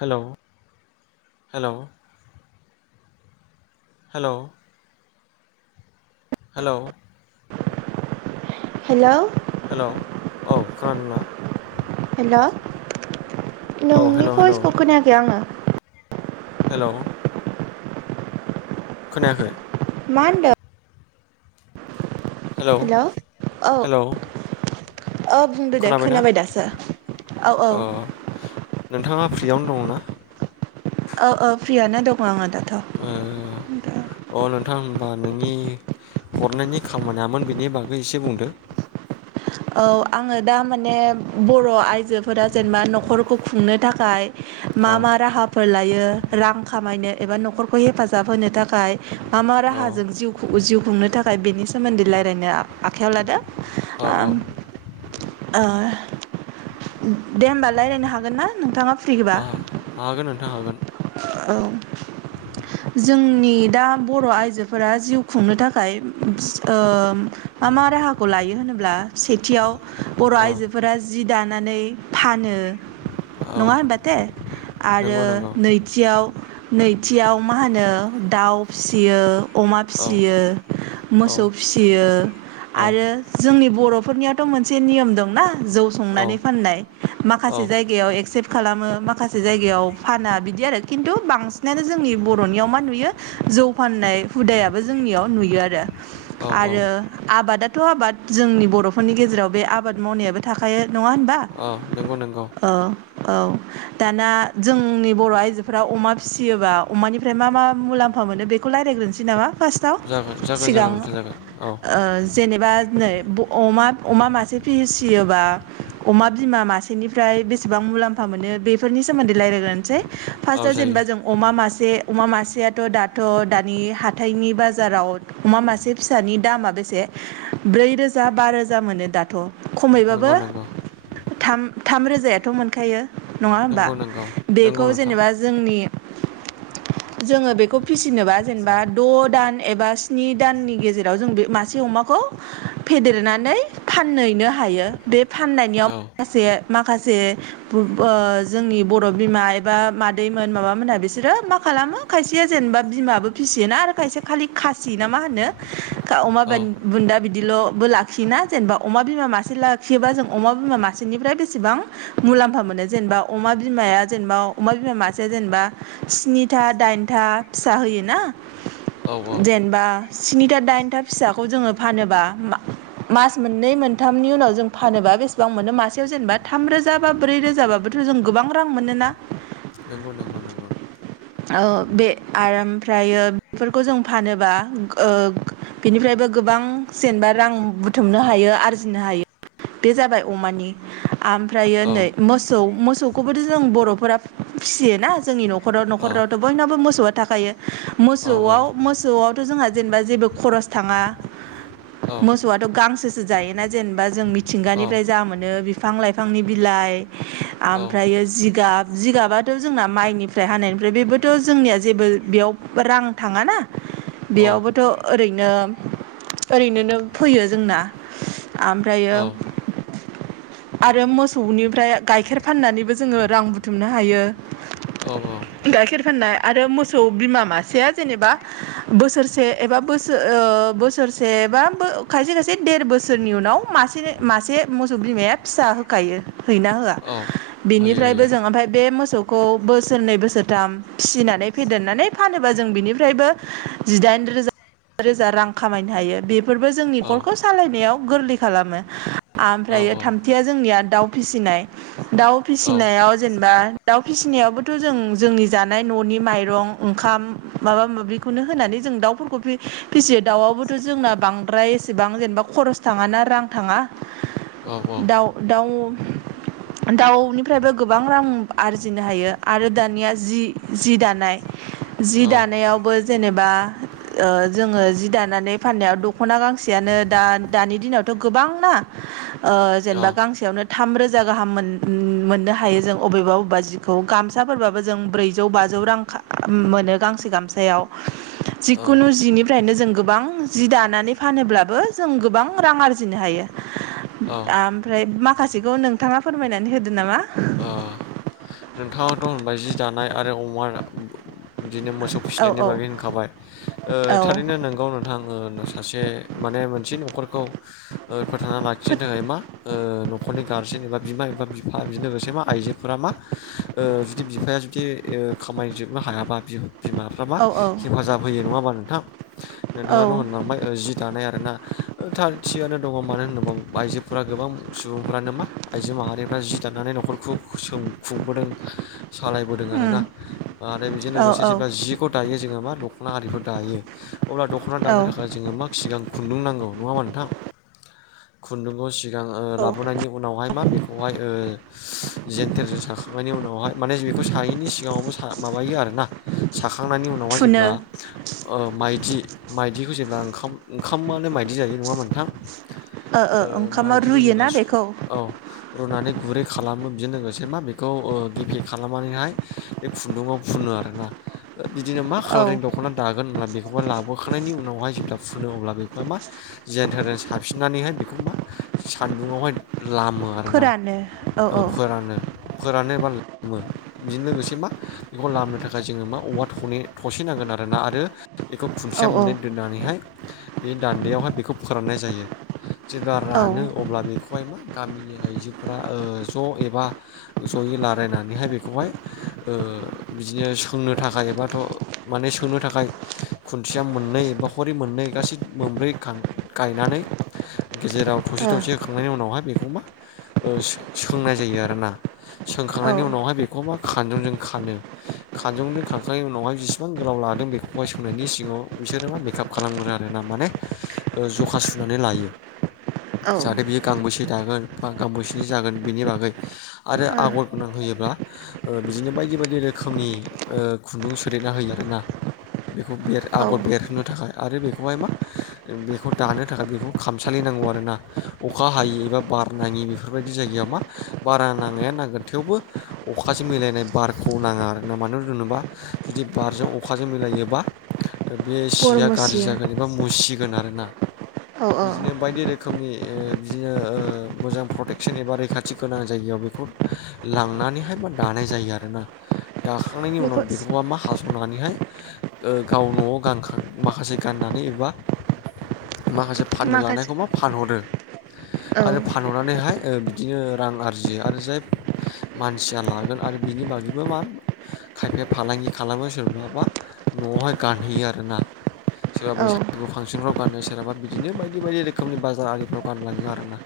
Hello hello hello hello hello hello औ खोनादोंना hello औ नोंनि हेलौ हेलौ भइसखौ खोनायाखै आङो हेलौ खोनायाखै? मा होनदों हेलौ हेल' औ हेलौ औ बुंदो दे खोनाबायना खोनाबाय दासो औ औ ओ नोंथाङा बेयावनो दङ ना ओ ओ फ्रियाना दङ आं दा ओ अ नोंथां होनबा नोंनि हरनायनि खामानियामोन बेनि बागै एसे बुंदो औ आङो दा माने बर' आइजोफोरा जेनेबा न'खरखौ खुंनो थाखाय मा औ मा राहाफोर लायो रां खामायनो एबा न'खरखौ हेफाजाब होनो थाखाय मा मा औ राहाजों जिउ खु जिउ खुंनो थाखाय बेनि सोमोन्दै रायलायनो आ आखायाव लादों औ औ ओ दे होमबा रायलायनो हागोन ना नोंथाङा आ फ्रिबा हागोन नोंथां हागोन औ जोंनि दा बर' आइजोफोरा जिउ खुंनो थाखाय फिस ओ मा मा राहाखौ लायो होनो ब्ला सेथियाव बर' औ आइजोफोरा जि दानानै फानो औ नङा होनबाथे आरो नंगौ नंगौ नैथियाव नैथियाव मा होनो दाउ फिसियो अमा औ फिसियो औ मोसौ फिसियो औ आरो जोंनि बर'फोरनियावथ' मोनसे नियम दंना जौ संनानै फाननाय औ माखासे जायगायाव एक्सेप्ट खालामो माखासे जायगायाव फाना बिदि आरो खिन्थु बांसिनानो जोंनि बर'नियाव मा नुयो जौ फाननाय हुदायाबो जोंनियाव नुयो आरो औ औ आरो आबादाथ' आबाद जोंनि बर'फोरनि गेजेराव बे आबाद मावनायाबो थाखायो। नङा होनबा औ नंगौ नंगौ ओ औ दाना जोंनि बर' आइजोफोरा अमा फिसियोबा अमानिफ्राय मा मा मुलाम फा मोनो बेखौ रायलायग्रोनोसै नामा फार्स्टआव जागोन जागोन सिगां जागोन नोंथां जागोन औ ओ जेनेबा नै अमा अमा मासे फिसियोबा अमा बिमा मासेनिफ्राय बेसेबां मुलाम्फा मोनो बेफोरनि सोमोन्दै रायज्लायग्रोनोसै। औ फार्स्टआव जायो जेनेबा जों अमा मासे। जे अमा मासेयाथ' दाथ' दानि हाथायनि बाजाराव अमा मासे फिसानि दामा बे ब्रै रोजा बा रोजा मोनो दाथ' खमैबाबो। नंगौ नंगौ थाम थाम रोजायाथ' मोनखायो नङा होमबा नंगौ नंगौ नंगौ बेखौ नोंथां जेनेबा जोंनि। जोंङो बेखौ फिसिनोबा जेनेबा द' दान एबा स्नि दाननि गेजेराव जों बे मासे अमाखौ फेदेरनानै फानहैनो हायो बे फाननायनियाव औ माखासे माखासे जोंनि बर'बिमा एबा मादैमोन माबामोनहा बिसोरो माखासे खालामो खायसेया जेनेबा बिमायाबो फिसियोना आरो खायसेया खालि खासि ना मा होनो। अमा औ बुन्दा। बिदिल'बो लाखियो ना जेनेबा अमा बिमा मासे लाखियोबा जों अमा बिमा मासेनिफ्राय बेसेबां मुलाम्फा मोनो जेनेबा अमा बिमाया जेनेबा अमा बिमा मासेया जेनेबा स्निथा दाइनथा। स्निथा दाइनथा फिसा होयोना औ औ जेनबा स्निथा दाइनथा फिसाखौ जोंङो फानोबा मास मोननै मोनथामनि उनाव जों फानोबा बेसेबां मोनो मासेयाव जेनेबा थाम रोजा रोजा बा ब्रै रोजाबोथ' जों गोबां रां मोनो ना। नंगौ नंगौ नंगौ ओ बे आराम ओमफ्रायो बेफोरखौ जों फानोबा ओ बिनिफ्रायबो गोबां जेनबा रां बुथुमनो हायो आरजिनो हायो बे जाबाय अमानि ओमफ्रायो औ नै मोसौ मोसौखौबोथ'जों बर'फोरा फिसियोना जोंनि नखराव। नख'राव औ नखरावथ' बयनावबो मोसौआ थाखायो औ मोसौआव मोसौआवथ' जोंहा जेनेबा जेबो खरस थांङा औ मोसौआथ' गांसोसो जायोना जेनेबा जों औ मिथिंगानिफ्राय जा मोनो बिफां-लाइफांनि बिलाइ। ओमफ्रायो जिगाब जिगाबाथ' जोंना माइनिफ्राय हानायनिफ्राय बेबोथ जोंनिया जेबो बेयाव रां थाङाना बेयावबोथ' ओरैनो ओरैनो नो फैयो जोंना ओमफ्रायो। औ आरो मोसौनिफ्राय गाइखेर फाननानैबो जोंङो रां बुथुमनो हायो। औ गायखेर फाननाया। आरो मोसौ बिमा मासेया जेनेबा बोसोरसे एबा बोसोर ओ बोसोरसे बा खायसे खायसे देर बोसोरनि उनाव मासे मासे मोसौ बिमाया फिसा होखायो होयो ना होआ औ होयो बेनिफ्रायबो होयो जों ओमफ्राय बे मोसौ मोसौखौ बोसोरनै बोसोरथाम फिनानै फेदेरनानै फानोबा जों बिनिफ्रायबो जिदाइन दाइन रोजा बा रोजा रां मोनो। खामायनो हायो बेफोरबो जोंनि औ न'खरखौ सालायनायाव गोरलै खालामो औ ओमफ्रायो थामथिया जों दाव फिसिनाय दाव औ फिसिनायाव जेनबा दाव फिसिनायावबोथ' जों जोंनि। जानाय न'नि माइरं ओंखाम माबा माबिखौनो होनानै जों दाउफोरखौ फिसियो। दाउआबोथ' जोंना बांद्राय एसेबां जेनेबा खरस थांङा ना रां थांङा। दाउ दाउ। दाउनिफ्रायबो गोबां रां आरजिनो हायो आरो दानिया जि जि दानाय। जि औ दानायावबो जेनेबा ओ जोंङो। दानानै फाननायाव द'खना गांसेयानो दा दानि दिनावथ गोबांना। ओ जेनेबा गांसेयावनो। थाम रोजा गाहाम मोननो हायो जों अबेबा बबेबा जिखौ गामसाफोरबाबो जों ब्रैजौ बाजि। बाजौ रां खा मोनो गांसे गामसायाव जिखुनु जिनिफ्रायनो जों गोबां जि दानानै फानोब्लाबो जों गोबां रां आरजिनो हायो। औ ओमफ्राय माखासेखौ नोंथांङा फोरमायनानै होदो नामा? औ ओ नोंथाङाथ होनबाय जि दानाय आरो अमा बिदिनो मोसौ औ फिसिनायनि औ बागै होनखाबाय औ थारैनो नंगौ नोंथां ओ सासे माने मोनसे न'खरखौ ओ फोथांना लाखिनो थाखाय मा ओ न'खरनि गारजेन एबा बिमा एबा बिफा बिनो लोगोसे मा आइजोफोरा मा ओ जुदि बिफाया जुदि खामानिजोबनो हायाबा बि बिमाफ्राबा औ औ हेफाजाब होयो नङाबा नोंथां औ नोंथाङाथ' होनलांबाय जि दानाय आरोना ओ थारथियानो दङ मानो होनोबो आइजोफोरा गोबां सुबुंफ्रानो मा आइजो माहारिफ्रा जि दानानै न'खरखौ खुसुं खुंबोदों सालायबोदों उम आरोना आरो बेजों औ लोगोसे औ जेब्ला जिखौ दायो जोङो मा दख दख'ना आरिफोर दायो अब्ला दख'ना औ दानो थाखाय जोङो मा सिगां खुन्दुं नांगौ नङा होनबा नोंथां खुन्दुंखौ सिग गां औ लाबोनायनि उनावहाय मा बेखौहाय ओ जेन्थेरजों साखांनायनि उनावहाय माने बेखौ सायैनि सिगाङावबो माबायो आरोना साखा खांनायनि उनावहाय थुनो जेब्ला ओ माइदि माइदिखौ जेब्ला ओंखाम ओंखामानो माइद दि जायो नङा होनबा नोंथां ओ ओंखामाव माइदिखौ जेब्ला रुयोना स बेखौ औ रुनानै गुरै खालामो बेजों लोगोसे मा बे खौ गेफे खालामनानैहाय बे खुन्दुङाव फुनो आरोना बिदिनो मा औ कालारिं दख'ना दागोन होनब्ला ब बेखौहाय लाबोखांनि उनावहाय जेब्ला फुनो अब्ला बेखौहाय मा जेनथेरजों साबफिननानैहाय बेखौ मा सान्दुङावहाय लामो आरोना फोरानो औ ओ औ फोरानो। रानो एबा लामो बिजोंनो लोगोसे मा बेखौ लामनो थाखाय जोङो मा औवा थनै थसेनांगोन आरोना। आरो बेखौ औ खुन्थिया मोननै दोननानैहाय बे दान्दैयावहाय बेखौ फोराननाय जायो। जेब्ला ओ रानो अब्ला बेखौहाय मा गामिनि आइजोफोरा ज' एबा जयै रायलायनानैहाय बेखौहाय बिदिनो सोंनो थाखाय एबाथ' माने सोंनो थाखाय खुन्थिया मोननै एब बा हरै मोननै गासै मोनब्रै गायनानै [unintelligible] गेजेराव थसे औ थसे होखांनायनि उनावहाय बेखौ मा सोंनाय जायो आरोना। औ सोंखांनायनि उनावहाय बेखौ मा। खानजंजों खानो खानजंजों खाखांनायनि उनावहाय जेसिबां गोलाव लादों बेखौहाय सोंनायनि सिगाङाव बिसोरो मा मेकआप खालामग्रो आरो ना माने जखा सुनानै लायो। ओ जाहाथे बियो गांबेसे दागोन बा गांबेसेनि जागोन बेनि बागै आरो आगर गोनां होयोब्ला बिदिनो बायदि बायदि रोखोमनि खुन्दुं सोदेरना होयो आरो। ना बेखौ औ आगर बेरहोनो थाखाय आरो बेखौहाय मा बेखौ दानो थाखाय बेखौ खामसालि नांगौ आरोना अखा हायि एबा बार नाङि बेफोरबायदि जायगायाव मा बारा नांगोन थेवबो अखा मिलायनाय बारखौ नाङा आरो ना मानो होनोबा जुदि बारजों अखाजों मिलायोबा बे सिया गाज्रि गरमसियो जागोन एबा मुसिगोन आरोना औ औ बिदिनो बायदि रोखोमनि बिदिनो मोजां प्रटेकसन एबा रैखाथि गोनां जायगायाव बेखौ लांनानैहाय दानाय जायो आरोना दाखांनायनि उनाव बेखौ बेखौहा मा हा सनानैहाय गाव न'आव गानखां माखासे गाननानै एबा माखासे फाननो माखासे लानायखौ मा फानहरो औ आरो फानहरनानैहाय बिदिनो रां आरजियो आरो जाय मानसिया लागोन आरो बिनि बागैबो मा खायफाया फालांगि खालामो सोर बाबा न'आवहाय गानहैयो आरोना सोरबा औ बैसागु फांसनाव गाननो सोरहाबा बिदिनो बायदि बायदि रोखोमनि बाजार आरिफ्राव गानलाङो आरोना।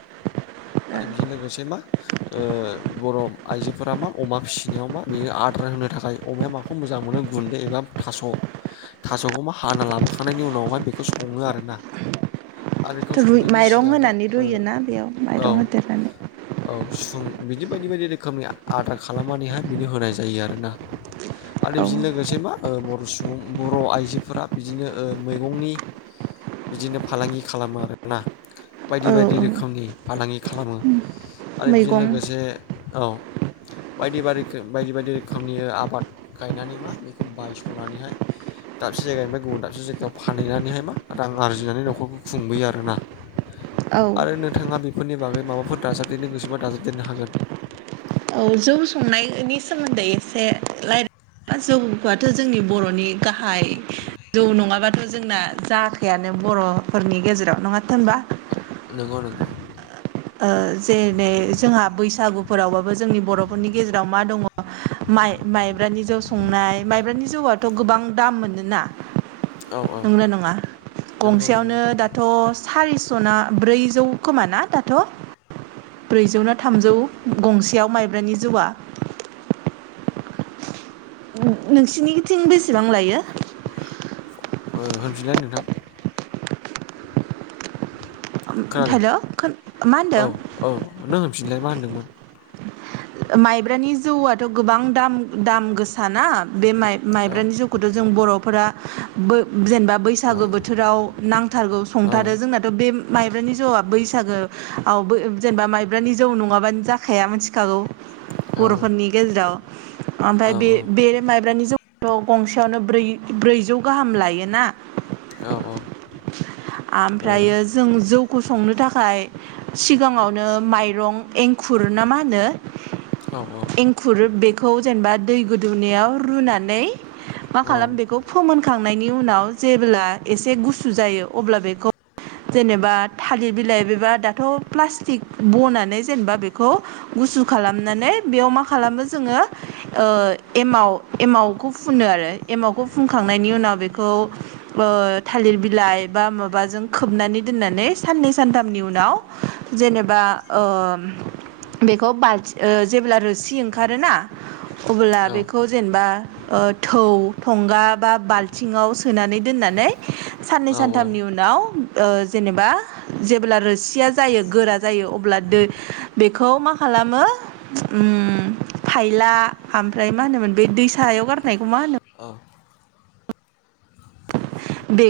आरो बेजों लोगोसे मा ओ बर' आइजोफोरा मा, अमा फिसिनायाव मा बेयो आदार होनो थाखाय अमाया माखौ मोजां मोनो। गुन्दै एबा थास'। थास'खौबा हाना लाबोखांनायनि उनावहाय बेखौ सङो आरोना। आरो बेखौ रुय- संनायनि माइरं सिगां मा होनानै रुयोना ओ बेयाव माइरं होदेरनानै। ओं बिदि बायदि -बायदि रोखोमनि आदार खालामनानैहाय। बिनो होनाय जायो आरोना। आरो औ बिजों लोगोसे मा, बर सुबुं बर आइजोफोरा बिदिनो ओ मैगंनि बिदिनो फालांगि खालामो आरोना। बायदि- औ बायदि औ रोखोमनि फालांगि खालामो। आरो बेजों मैगं लोगोसे औ। बायदि [unintelligible] बायदि -बायदि रोखोमनि आबाद गायनानै मा बेखौ बायसनानैहाय दाबसे जायगानिफ्राय गुबुन दाबसे जायगायाव फानहैनानैहाय मा रां आरजिनानै नखरखौ खुंबोयो आरोना। औ आरो नोंथाङा बेफोरनि बागै माबाफोर दाजाबदेरनो गोसोबा दाजाबदेरनो हागोन। औ जौ संनायनि सोमोन्दै एसे रायलाय जौ आथ' जोंनि बर'नि गाहाय। जौ नङाबाथ' जोंना जाखायानो। बर'फोरनि गेजेराव नङा थो होनबा? नोगौ नोंगौ। ओ जेरै जोंहा, बैसागुफोरावबाबो जोंनि बर'फोरनि गेजेराव मा दङ माइ -माइब्रानि जौ संनाय, माइब्रानि जौआथ' गोबां दाम मोनोना। औ औ नंगोना नङा नंगौ नंगौ गंसेयावनो थारैनो दाथ' सारिस' ना ब्रैजौ खोमा ना दा? [unintelligible] ब्रैजौना थामजौ गंसेयाव माइब्रानि जौआ? नोंसिनिथिं बेसेबां लायो? ओ होनफिनलाय नोंथां। खोनादो। हेल' मा औ होनदों औ, नों होनफिनलाय मा होनदोंमोन। माइब्रानि जौआथ' गोबां दाम -दाम गोसााना। बे माइ औ -माइब्रानि जौखौथ' जों बर'फोरा [unintelligible] जेनेबा औ बैसागु बोथोराव नांथारगौ, औ संथारो जोंनाथ' बे माइब्रानि जौआ बैसागोआवबो, जेनेबा माइब्रानि जौ नङाबानो जाखाया मिथिखागौ। औ बर'फोरनि गेजेराव ओमफ्राय औ बे- बे माइब्रानि जौखौथ' गंसेयावनो ब्रै- ब्रैजौ गाहाम लायोना। औ औ ओमफ्रायो, जों जौखौ संनो थाखाय सिगाङावनो माइरं एंखुर ना मा होनो? एंखुर बे [unintelligible] जेनेबा दै गोदौनायाव रुनानै मा खालामो बेखौ फोमोन खांनायनि उनाव, जेब्ला एसे गुसु जायो अब्ला बेखौ जेनेबा थालिर बिलाइ बेबा दाथ' प्लास्टिक बनानै जेनेबा बेखौ गुसु खालामनानै बेयाव मा खालामो जोङो। ओ एमाव- एमावखौ फुनो आरो। एमावखौ फुनखांनायनि उनाव बेखौ ओ थालिर बिलाइ बा माबाजों खोबनानै [unintelligible] दोनानै साननै सानथामनि उनाव जेनेबा अ बेखौ [unintelligible] ओ, जेब्ला रोसि ओंखारोना। अब्ला बेखौ जेनेबा ओ, थौ, थंगा बा बाल्थिंआव सोनानै दोननानै साननै औ सानथामनि उनाव ओ, जेनेबा जेब्ला रोसिया जायो गोरा जायो। अब्ला दो बेखौ मा खालामो खालामो ओम फायला ओमफ्राय मा होनोमोन बे दैसायाव गारनायखौ मा होनो [unintelligible] बे